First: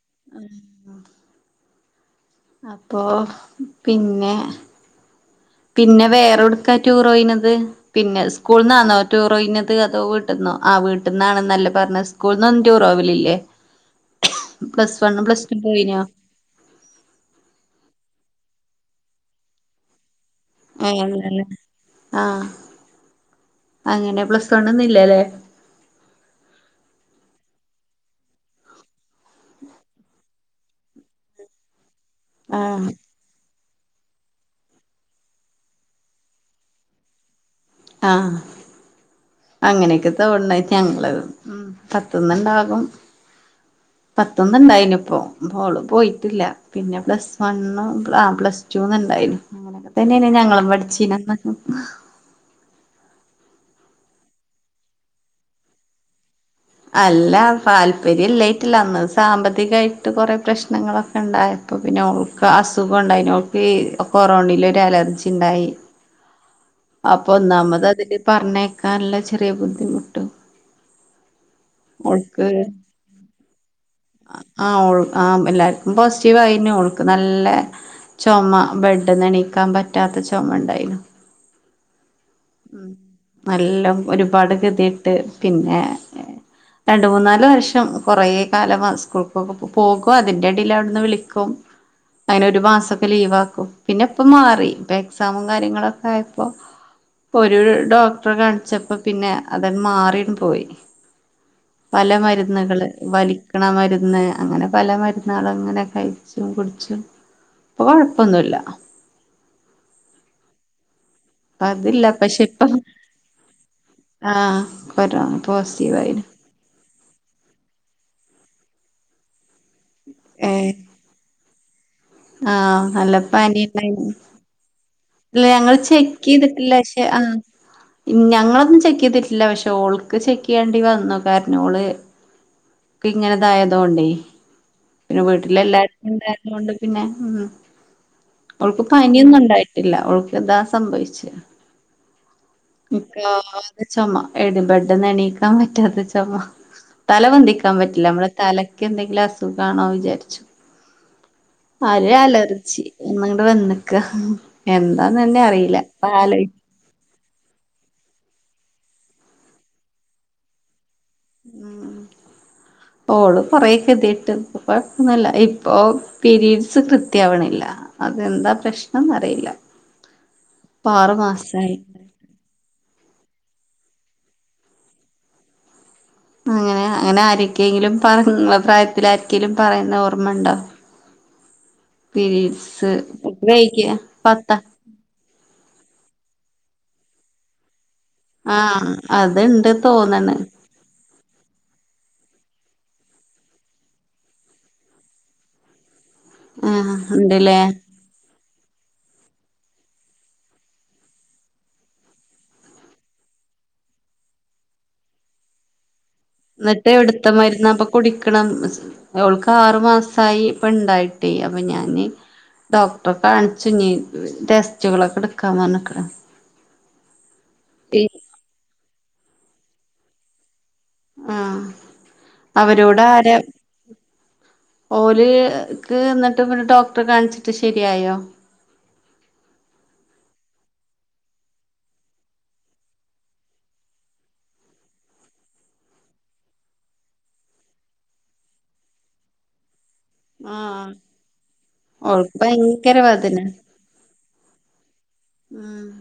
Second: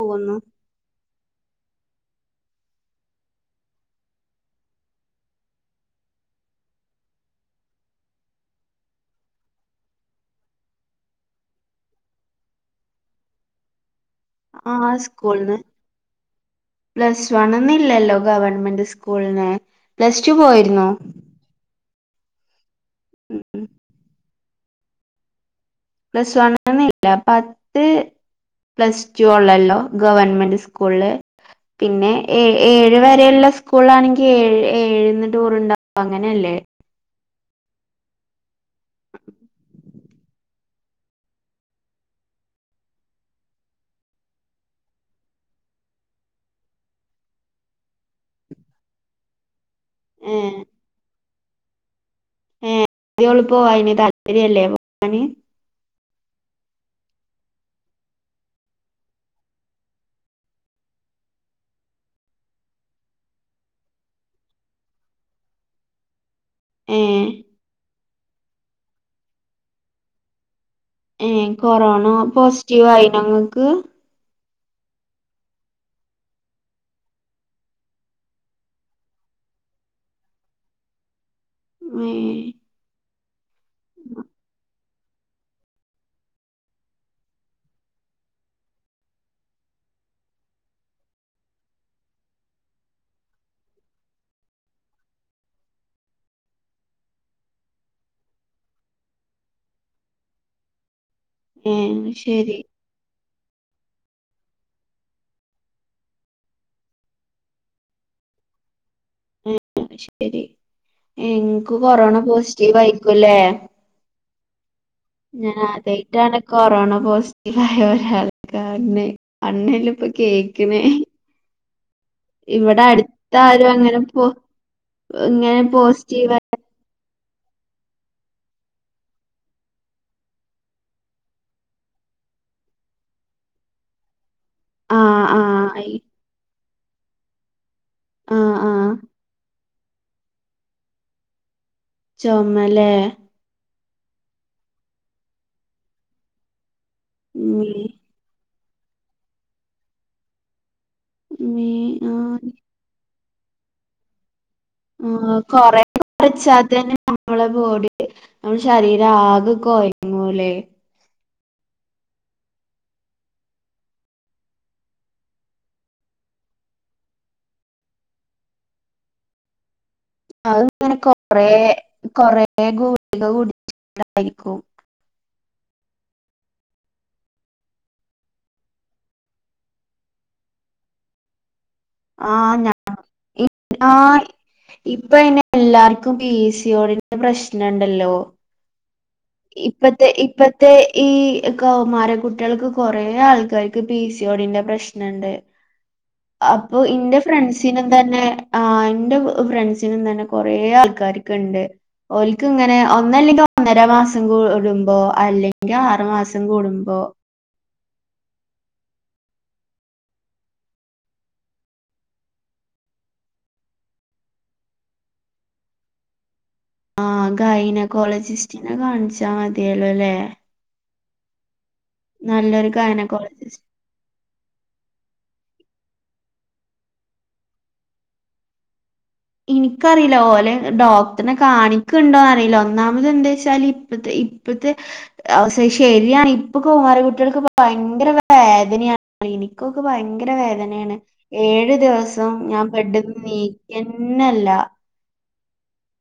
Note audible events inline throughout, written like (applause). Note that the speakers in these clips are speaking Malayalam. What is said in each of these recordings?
പോകുന്നു ആഹ് അപ്പോ പിന്നെ പിന്നെ വേറെട്ക്കാ ടൂറോയിന്നത് പിന്നെ സ്കൂള്ന്നാന്നോ ടൂറോയിഞ്ഞത് അതോ വീട്ട്ന്നോ ആഹ് വീട്ടന്നാണന്നല്ലേ പറഞ്ഞെ സ്കൂള്ന്നൊന്നും ടൂറ്പോവലില്ലേ ആ പ്ലസ് വണ്ണും പ്ലസ് സ്കൂളിന് ടുവും പോയിനോ പ്ലസ് വൺന്ന് ഇല്ലാലോ ഗവൺമെന്റ് സ്കൂളിന് പ്ലസ് ടു പോയിര് അങ്ങൻ തന്നെ ആഹ് ഉം അങ്ങനെ പ്ലസ് വൺന്നില്ലല്ലേ പ്ലസ് വൺന്നില്ല അഹ് പത്ത് പ്ലസ് ടു ഒള്ളല്ലോ ഗവൺമെന്റ് സ്കൂളില് പിന്നെ ഏ ആഹ് ഏഴ് വരെയുള്ള സ്കൂളാണെങ്കിൽ ഏഴ് ഏഴന്ന് ടൂർണ്ടാവും അങ്ങനെല്ലേ ആഹ് (inaudible) അങ്ങനെക്കെ തോന്ന്ണ്ട് ഞങ്ങള് ഉം പത്തുന്നുണ്ടാകും പത്ത്ന്ന് ഇണ്ടായിന് ഇപ്പോ ഓൾ പോയിട്ടില്ല പിന്നെ പ്ലസ് വൺ പ്ലസ്റ്റൂ ഇണ്ടായിന്നു അങ്ങനെ തന്നെ ഏ ഞങ്ങളും പഠിച്ചീനെ ഏഹ് ന്ത്യേ ഓള് പോവായ് ന്ന് താല്പര്യല്ലേ പോവാന് അല്ല താല്പര്യം ഇല്ലായിട്ടല്ല അന്ന് സാമ്പത്തികായിട്ട് കൊറേ പ്രശ്നങ്ങളൊക്കെ ഉണ്ടായി അപ്പൊ പിന്നെ അവൾക്ക് അസുഖം ഉണ്ടായിനു അവൾക് ഈ കൊറോണയിലൊരു അലർജി ഉണ്ടായി ഏ അപ്പൊ ഒന്നാമത് അതില് പറഞ്ഞേക്കാനുള്ള ചെറിയ ബുദ്ധിമുട്ട് ഏഹ് കൊറോണ പോസിറ്റീവ് ആയിനോ നിങ്ങൾക്ക് ആഹ് ആഹ് എല്ലാർക്കും പോസിറ്റീവയ്നു ഓൾക്ക് നല്ല ചൊമ ബെഡ്ന്ന് എണീക്കാൻ പറ്റാത്ത ചൊമണ്ടായിന് മേ ഉം നല്ലം ഒരുപാട് ഗതി കെട്ട് പിന്നെ രണ്ട് മൂന്നാല് വർഷം കൊറേ കാലം സ്കൂൾക്കൊക്കെ പോകും അതിന്റെടിൽ അവിടുന്ന് വിളിക്കും അങ്ങനെ ഒരു മാസൊക്കെ ലീവ് ആക്കും പിന്നെ ഇപ്പ മാറി ഇപ്പൊ എക്സാമും കാര്യങ്ങളൊക്കെ ആയപ്പോ ഒരു ഡോക്ടറെ കാണിച്ചപ്പോ പിന്നെ അത മാറിൺപോയി ഏ പല ശരി മരുന്നുകള് വലി ക്കണ മരുന്ന് അങ്ങനെ പല മരുന്നുകളും ഇങ്ങനെ കഴിച്ചും കുടിച്ചും ഇപ്പൊ കുഴപ്പൊന്നുല്ല അത് ശരി ഇപ്പ ഇനിക്ക് അതില്ല കൊറോണ പക്ഷെ ഇപ്പം പോസിറ്റീവ് ആയിക്കുംല്ലേ ആഹ് കൊറോണ ഞാൻ പോസിറ്റീ വായിനു ആദ്യായിട്ടാണ് കൊറോണ പോസിറ്റീവ് ആയ ആൾക്കാരണ് കണ്ണിലും ഇപ്പൊ ഏഹ് കേക്ക്‌നെ ആഹ് ഇവിടെ നല്ല പനി അട്ത്താരും അങ്ങനെ ഉണ്ടായിന് ഇങ്ങനെ പോസിറ്റീവ് ഇല്ലശെ ആഹ് ഞങ്ങളൊന്നും ചെക്കിതിട്ടില്ല പക്ഷെ ഓൾക്ക് ചെക്ക്യ്യേണ്ടി വന്നു കാരണം ഓള് ഇപ്പങ്ങനെതായതുകൊണ്ടേ പിന്നെ ആഹ് ആഹ് വീട്ടിലെല്ലാര്ക്കുംണ്ടായോണ്ട് പിന്നെ ഉം ആഹ് ഓൾക്ക് ആഹ് പനിയൊന്നുംണ്ടായിട്ടില്ല ഓൾക്ക് ഇതാ സംഭവിച്ച ചുമലേ (unintelligible) (unintelligible) ചുമ ബെഡ്ന്ന് എണീക്കാൻ പറ്റാത്ത ചുമ തല മീ പൊന്തിക്കാൻ പറ്റില്ല നമ്മള തലക്ക് എന്തെങ്കിലും അസുഖാണോ വിചാരിച്ചു മീ ഒര് ആഹ് അലർജി എന്നങ്ങടെ വന്നക്ക ആഹ് എന്താന്നന്നെ അറില്ല കൊറേ കുറച്ചാ തന്നെ നമ്മളെ ബോഡി നമ്മുടെ ശരീരം ആകെ കുയങ്ങുലെ ഉം ഓള് കൊറെ കെതിട്ട് അപ്പൊന്നല്ല ഇപ്പൊ പീരീഡ്സ് കൃത്യയാവണില്ല അതെന്താ പ്രശ്നംന്ന് അറില്ല അത് ഇങ്ങനെ കൊറേ കൊറേ ഗുളിക കുടിച്ചിട്ടയിരിക്കും അങ്ങനെ അങ്ങനെ ആരിക്കെങ്കിലും ഇങ്ങളെ പ്രായത്തില ആരിക്കെലും പറയുന്ന ഓർമ്മുണ്ടോ ആഹ് ഞാൻ പിരീഡസ് (unintelligible) പത്ത ഇപ്പ അങ്ങനെഎല്ലാർക്കും പിസിയോടി പ്രശ്നംണ്ടല്ലോ ആഹ് അത്ണ്ട് തോന്നണ് അത് ഈ കൗമാര കുട്ടികൾക്ക് കൊറെ ആൾക്കാർക്ക് പി സി ഓടിന്റെ പ്രശ്നംണ്ട് (inaudible) അപ്പൊ ആഹ് ഇന്റെ ഇണ്ട്ല്ലേ ഫ്രണ്ട്സിനൊ തന്നെ ആഹ് ഇന്റെ വ് ഫ്രണ്ട്സിനും തന്നെ കൊറേ ആൾക്കാരിക്കിണ്ട്. ഓല്ക്ക്ങ്ങനെ ഒന്നല്ലെങ്കി ഒന്നര മാസം കൂടുമ്പോ അല്ലെങ്കി ആറുമാസം ന്നിട്ടെവ്ടുത്ത മരുന്നാപ്പൊ കുടിക്കണം ഓൾക്കാറുമാസായി ഇപ്പണ്ടായിട്ടേയ് അപ്പ ഞാനീ ഡോക്ടറെ കാണിച്ചുന്നി ടെസ്റ്റുകളൊക്കെടുക്കാപറഞ്ഞിക്ണ് ആഹ് ഗൈനകോളജിസ്റ്റിനെ കാണിച്ചാ മതിയേലോല്ലേ? ആഹ് നല്ലൊരു അവരോടാരാ ഗൈനക്കോളജിസ്റ്റ് ഓല് ക്ക്ന്നിട്ട് പിന്നെ ഡോക്ടറെ കാണിച്ചിട്ട് ശരിയായോ? ഇനിക്കറില്ല ഓലെ ഡോക്ടർനെ കാണിക്ക്ണ്ടോ അറീലൊന്നാമത് എന്തേച്ചാല് ഇപ്പത്തെ ഈ ഇപ്പത്തെ അവ ശരിയാണ് ഇപ്പൊ കൗമാര കുട്ടേൾക്ക് വയങ്കര വേദനയാണ് ഇനിക്കൊക്കെ വയങ്ക ആഹ് ങ്കരവേദനേണ് ഏഴു ദിവസം ഓൾക്ക് ഞാൻ ഭയങ്കര ബെഡിന്ന് വേദന നീക്കഞ്ഞേല്ല ഉം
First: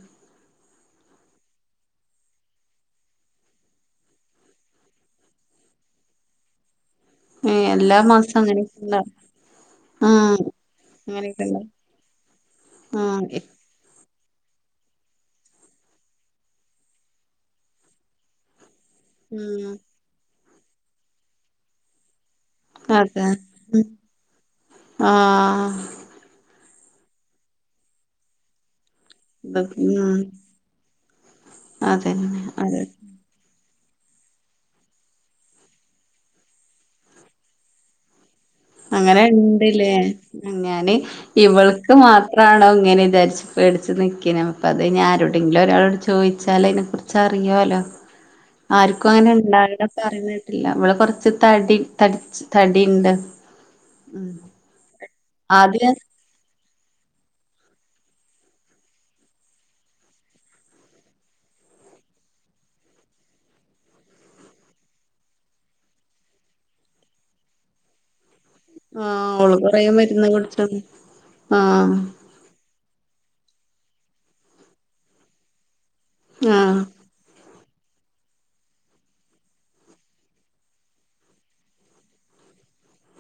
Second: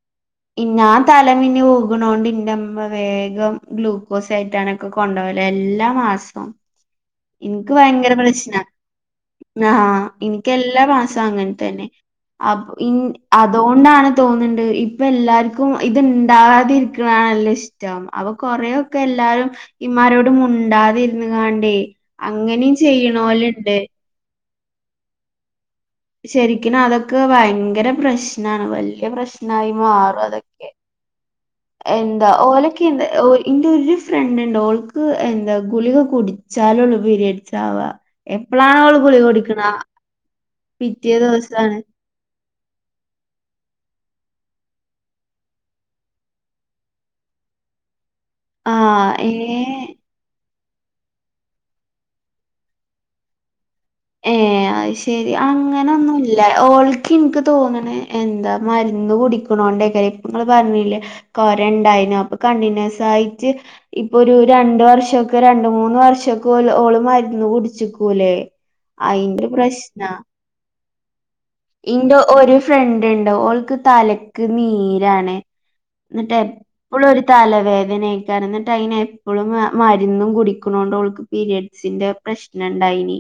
ഇന്നാം തലമിഞ്ഞി വുഗുണോണ്ട് ഇന്റെമ്മ വേഗം ഗ്ലൂക്കോസയറ്റാനൊക്കെ കൊണ്ടോവലാ എല്ലാമാസോം ഏഹ് ഇന്ക് എല്ലാ വയങ്കര മാസം പ്രശ്നാ അങ്ങനെയൊക്കെള്ള ആഹ് ഇനിക്കെല്ലാമാസോം അങ്ങൻ അങ്ങനെയൊക്കെള്ള തെന്നെ അപൊ ഇൻ ആഹ് അത് അതോണ്ടാണ് തോന്ന്ണ്ട് ഇപ്പേല്ലാർക്കും ഇത്ണ്ടാകാതരിക്കണാണല്ലോ ഇഷ്ട റ്റം അപോകൊറേ ക്കെല്ലാരും ഉം ഇമ്മാരോട് മുണ്ടാതിന്ന് ങ്ങാൻടെയ് അങ്ങനിം അതെ ചെയ്യ്ണോല്ണ്ട്. മം ആഹ് ശരിക്കിനുതൊക്കെ വയങ്കര പ്രശ്നാണ് വല്ല്യേ ഇത് പ്രശ്നമായി ഉം മാറും അതൊക്കെ എന്താ അതന്നെ അതെ ഓലൊക്കെന്താ ഓ ഇന്റൊരു ഫ്രണ്ട് ണ്ട് ഓൾക്ക് എന്താ ഗുളിക കുടിച്ചാലൊള്ളൂ പീരിഡ്സാവാ എപ്പളാണോള് ഗുളികുടിക്കുണ് ആ അങ്ങനി ഇവൾക്കു മാ ണോ ഇങ്ങനെചാരിച്ചു പേടിച്ച് നിക്കെനി പ്പത് ഞാരോടെങ്കിലോരാളോട് ചോയ്ച്ചാല് അയിനെ കുറി ചർങ്ങ്യയോല ആഹ് ആര്ക്കുങ്ങനെ ഇണ്ടാക്ണ ഏഹ് പറീണേട്ടില്ല ഇവള് കൊറച്ച് തടി തടിച്ച് തടിണ്ട്. ഉം ഏഹ് അത് ശെരി ആദ്യം അങ്ങനൊന്നു ഇല്ല ഓൾക്ക് ഇൻക്ക് തോന്ന്ണേ എന്താ മരുന്ന് കുടിക്കണോണ്ടേക്കാരം ഇപ്പ ങ്ങള് പറഞ്ഞില്ലേ. കൊര ണ്ടായിനൊ അപ്പൊ കണ്ടിന്യൂസായിട്ട് ഇപ്പൊരു രണ്ട് വർഷൊക്കെ രണ്ട്, മൂന്ന് വർഷൊക്കെ ഓള് ഓള് മര്ന്ന് കുടിച്ചികൂലെ. ആഹ് ഓള് കൊറേ മര്ന്ന് കുട്ച്ച് ഇന്റ ഒരു ഫ്രണ്ട്ണ്ട് ഓൾക്ക് തലക്ക് നീരാണ്. ന്നിട്ടെ ആഹ് പ്പളൊര് തലവേദനെയ്കാരം ന്നിട്ടയിന് എപ്പളും മ മരുന്നും കുടിക്കുണോണ്ടോൾക്കു പിരിഡ്സിന്റെ പ്രശ്നണ്ടായിനി.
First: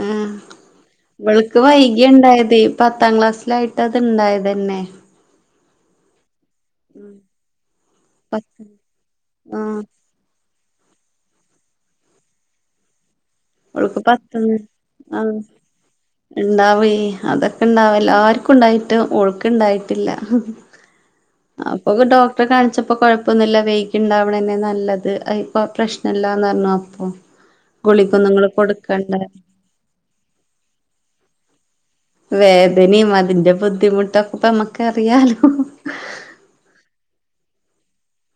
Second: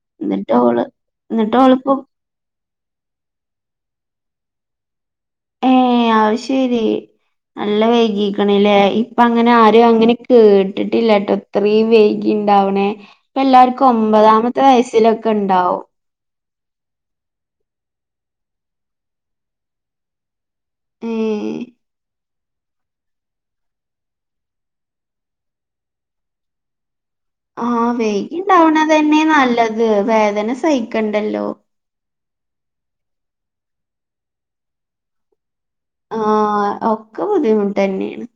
ആഹ് ഇന്നട്ട് ഓള് ഇന്നട്ട് ഇവൾക്ക് ഓളിപ്പോ വൈകിയിണ്ടായതെയ് പത്താം ക്ലാസ് ലായിട്ടാത്ണ്ടായതന്നെ ഏഹ് അഹ് ശരി നല്ല പത്ത് വെയ്കിക്ക്ണല്ലേ ഇപ്പ അങ്ങനെ ആഹ് ആരും അങ്ങനെ കേട്ടിട്ടില്ല ട്ടോ ഇത്രീം വെയ്കിണ്ടാവണെ ഇപ്പല്ലാർക്കും ഓൾക്ക് ഒമ്പതാമത്തെ വയസ്സിലൊക്കെ ണ്ടാവും. ണ്ടാവെയ് അതൊക്കെണ്ടാവെല്ലാർക്കുണ്ടായിട്ട് ഓൾക്ക്ണ്ടായിട്ടില്ല. ഏ അപ്പൊക്ക ഡോക് പ്പ കാണിച്ചപ്പോ കൊഴപ്പൊന്നുല്ല വെയ്കിണ്ടാവണംന്നെ നല്ലത് അയി പ്പൊ പ്രശ്നംല്ലാന്നറിഞ്ഞു അപ്പൊ ആഹ് ഗുളികൊന്നും ഇങ്ങള് കൊടുക്കണ്ട വെയ്കിണ്ടാവണതന്നെ നല്ലത് വേദന സഹിക്കണ്ടല്ലോ. വേദനിം അതിന്റെ ബുദ്ധിമുട്ടൊക്കെ പ്പ മ്മക്ക് അറിയാലോ. ആഹ് ഒക്ക ബുദ്ധിമുട്ട്ന്നെണ്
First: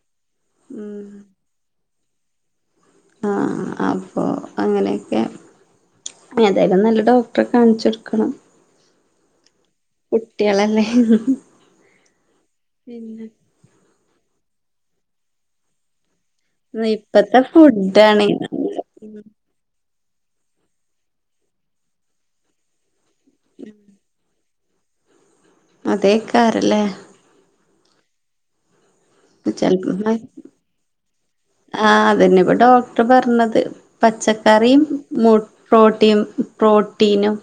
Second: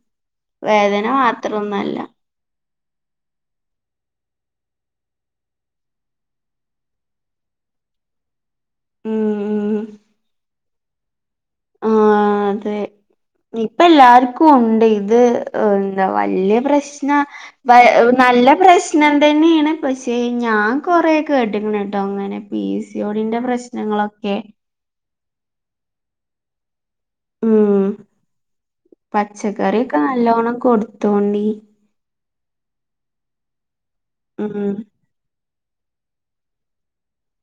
വേദന ഉം മാത്രൊന്നല്ല. ആഹ് അപ്പോ അങ്ങനെയൊക്കെ. ഏതായാലും നല്ല ഡോക്ടറെ കാണിച്ചെടുക്കണം. ഉം ഉം കുട്ട്യളല്ലേ പിന്നെ ഇപ്പ എല്ലാർക്കും ഉണ്ട്. ഇത് എന്താ വല്യ പ്രശ്ന ഇപ്പത്തെ വ ഫുഡാണ് നല്ല പ്രശ് (unintelligible) പക്ഷെ ഞാൻ കൊറേ കേട്ട്ക്ക്ണ് ട്ടോ അങ്ങനെ പീ സി യോടിന്റെ പ്രശ്നങ്ങളൊക്കെ അതേക്കാരല്ലേ ഉം ചെലപ്പോ പച്ചക്കറിയൊക്കെ നല്ലോണം കൊടുത്തോണ്ടി. ആഹ് അതന്നെ ഇപ്പോ ഡോക്ടർ പറഞ്ഞത് ഉം പച്ചക്കറിം മു പ്രോട്ടീൻ പ്രോട്ടീനും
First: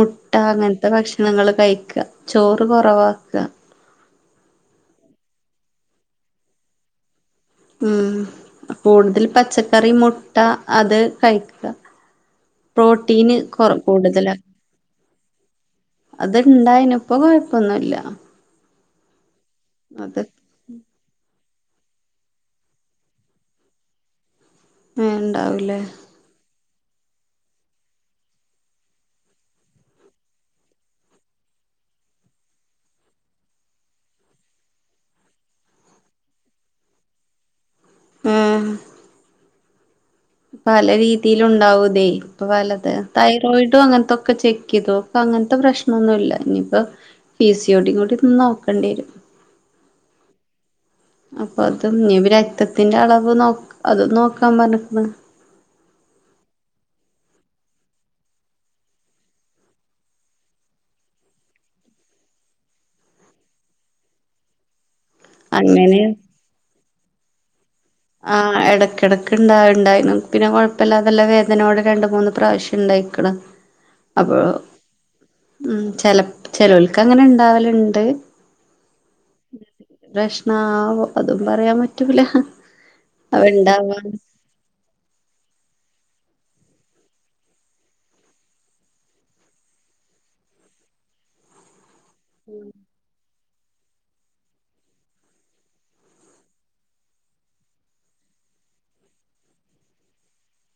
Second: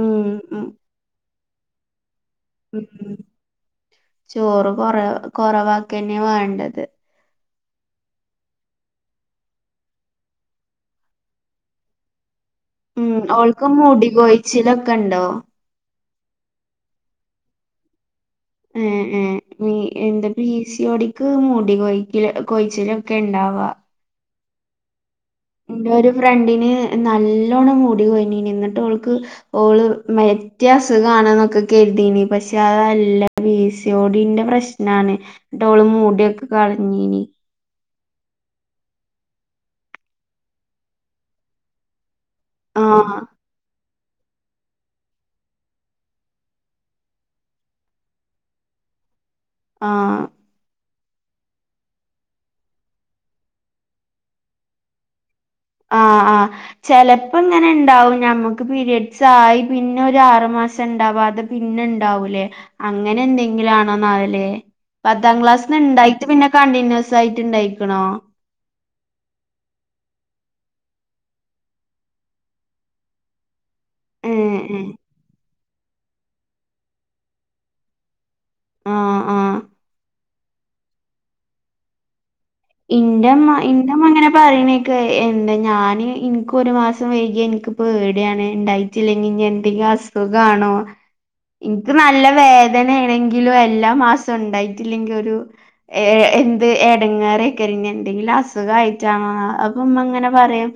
ഉം ഉം അങ്ങനത്തെ ഭക്ഷണങ്ങൾ കഴിക്ക ചോറ് ഉം കൊറവാക്ക. ചോറ് കൊറ കൊറവാക്കന്നെ വാണ്ടത്. ഉം കൂടുതൽ പച്ചക്കറി, മുട്ട അത് കഴിക്ക. ഉം പ്രോട്ടീന് ഓൾക്ക് കൊറ മുടി കൂടുതല കൊഴിച്ചിലൊക്കെ ഉണ്ടോ അത് ഇണ്ടായിനി ഇപ്പൊ കൊഴപ്പൊന്നുല്ല. ഏഹ് ഏഹ് നീ അത് എന്ത പീ സിയോടിക്ക് മുടി കൊഴിച്ചിൽ കൊഴിച്ചിലൊക്കെ ഉണ്ടാവാ. ആഹ് ഉണ്ടാവൂല്ലെ. എന്റെ ഒരു ഫ്രണ്ടിന് നല്ലോണം മൂടി കോഴിഞ്ഞീനി നിന്നിട്ട് ഓൾക് ഓള് മറ്റേ അസുഖാണ് എന്നൊക്കെ കരുതീനി. പക്ഷെ അതല്ല പീ സിയോടിന്റെ പ്രശ് ഞാന് ന്നിട്ട് ഓള് മുടിയൊക്കെ കൾഞ്ഞീനി. ഉം പല രീതിയിൽ ഉണ്ടാവുതേ ഇപ്പൊ ആ പലത ത പോയിട്ട് അങ്ങൻത്തക്കെ ചെക്ക് ചെയ്തോ? അപ്പൊ അങ്ങൻത്തെ പ്രശ്നം ഒന്നുല്ല ഇനിയിപ്പോ. പീ സിയോടിം കൂടി ഒന്ന് നോക്കേണ്ടിരും. ആഹ് അപ്പൊ അത് ഇനി രക്തത്തിന്റെ അളവ് നോ അതും നോക്കാൻ പറഞ്ഞിക്കണ് ആ ആ ചെലപ്പോ ഇങ്ങനെ ഉണ്ടാവും ഞമ്മുക്ക് പീരിയഡ്സ് ആയി പിന്നെ ഒരു ആറു മാസം ഉണ്ടാവാതെ പിന്നെ ഉണ്ടാവൂലേ അങ്ങനെ എന്തെങ്കിലാണോനാവോലെ പത്താം ക്ലാസ്സി നിന്ന് അങ്ങനെ ഉണ്ടായിട്ട് പിന്നെ കണ്ടിന്യൂസ് ആയിട്ട് ഉണ്ടായിക്കണോ ആ ഇടയ്ക്കിടയ്ക്ക് ഉണ്ടായിണ്ടായിരുന്നു പിന്നെ കുഴപ്പമില്ല അതെല്ല വേദനയോട് രണ്ട് മൂന്ന് പ്രാവശ്യം ഉണ്ടായിക്കണ് (inaudible) ഏ അപ്പോ ഏ ഉം ചെ ചേലോൽക്ക് അങ്ങനെ ഇണ്ടാവലുണ്ട് ആ ആ പ്രേശ്നവോ അതും പറയാൻ പറ്റൂല ഇന്റെമ്മ അവണ്ടാവാ ഇന്റെമ്മ അങ്ങനെ പറയണക്കെ എന്താ ഞാന് എനിക്ക് ഒരു മാസം വൈകിയ എനിക്കിപ്പോ പേടിയാണ് ഇട്ടായി ഇല്ലെങ്കിൽ എന്തെങ്കിലും അസുഖാണോ എനിക്ക് നല്ല വേദനാണെ ക്കിലും എല്ലാ മാസം ഉണ്ടായിട്ടില്ലെങ്കിൽ ഒരു എന്ത് എടങ്ങേറ കരിഞ്ഞ എന്തെങ്കിലും അസുഖ ആയിട്ടാണോ അപ്പൊ അങ്ങനെ പറയും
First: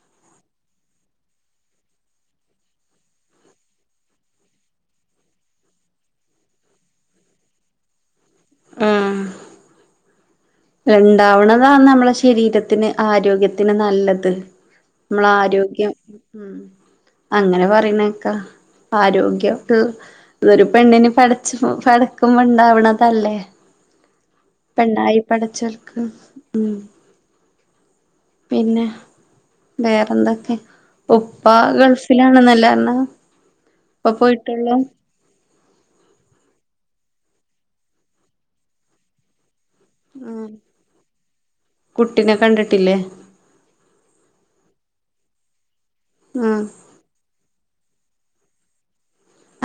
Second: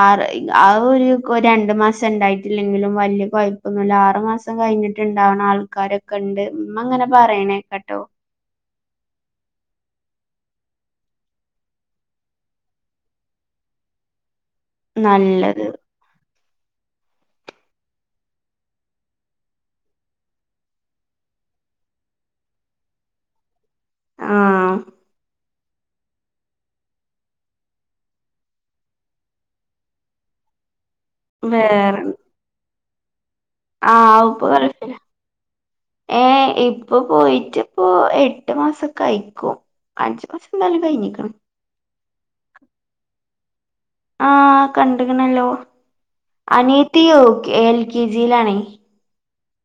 ആറ് ആ ഒരു രണ്ടു മാസം ഉണ്ടായിട്ടില്ലെങ്കിലും വല്യ കുഴപ്പൊന്നില്ല ആറു മാസം മാസം കഴിഞ്ഞിട്ടുണ്ടാവുന്ന ആൾക്കാരൊക്കെ ഉണ്ട് ഉമ്മ അങ്ങനെ പറയണേ കേക്കാട്ടോ ആഹ് ഉണ്ടാവുന്നതാണ് നമ്മളെ ശരീരത്തിന് ആരോഗ്യത്തിന് നല്ലത് നമ്മള നല്ലത് ആരോഗ്യം ഉം അങ്ങനെ പറയുന്നേക്കാ ആരോഗ്യം ട്ട് ഇതൊരു പെണ്ണിനന് പടചോ പടക്കുമ്പോ ഉണ്ടാവണതല്ലേ ആഹ് പെണ്ണായി പടചോൽക്ക് ഉം പിന്നെ വേറെന്തൊക്കെ ഉപ്പ വേറെ ഗൾഫിലാണെന്നല്ലേ പറഞ്ഞേ ആഹ് ഉപ്പ ഗൾഫിലാ ഏ ഇപ്പ പോയിട്ട് ഇപ്പ എട്ട് മാസൊക്കെ അയിക്കും അഞ്ച് മാസം ആഹ് എന്തായിലും കഴിഞ്ഞിക്കണ് കുട്ടിനെ കണ്ടിട്ടില്ലേ ആ കണ്ടക്കണല്ലോ ആഹ് അനീയത്തി യൂ എൽ കെ ജിയിലാണെ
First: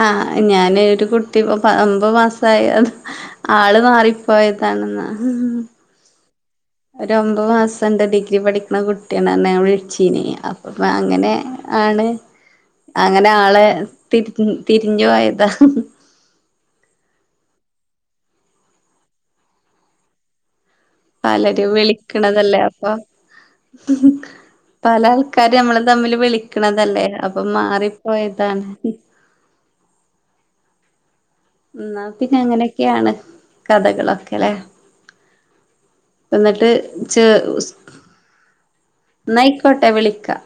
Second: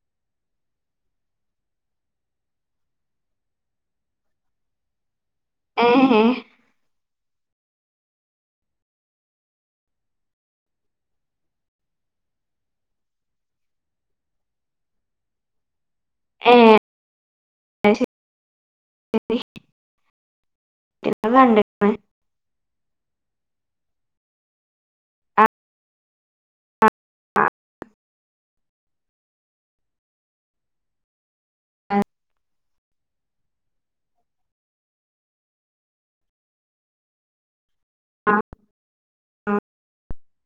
ആഹ് ഞാന് ഒരു കുട്ടി ഒമ്പത് മാസമായി അത് ആള് മാറിപ്പോയതാണെന്ന് (unintelligible) ഒര് ഒമ്പത് മാസം ണ്ട് ഡിഗ്രി പഠിക്കണ കുട്ടിയാണ് അന്ന് ഞാൻ വിളിച്ചീനി അപ്പ അങ്ങനെ ആണ് അങ്ങനെ ആളെ തിരി തിരിഞ്ഞു പോയതാ ഏ ശരി കണ്ട്ക്ക്ണ് പലര് വിളിക്കണതല്ലേ അപ്പ പല ആഹ് ആൾക്കാര് നമ്മള് തമ്മില് ആഹ് വിളിക്കണതല്ലേ അപ്പൊ മാറിപ്പോയതാണ് ആഹ് എന്നാ പിന്നെ അങ്ങനെയൊക്കെയാണ് കഥകളൊക്കെ അല്ലെ എന്നിട്ട് ച ആഹ് അന്നായിക്കോട്ടെ വിളിക്കാം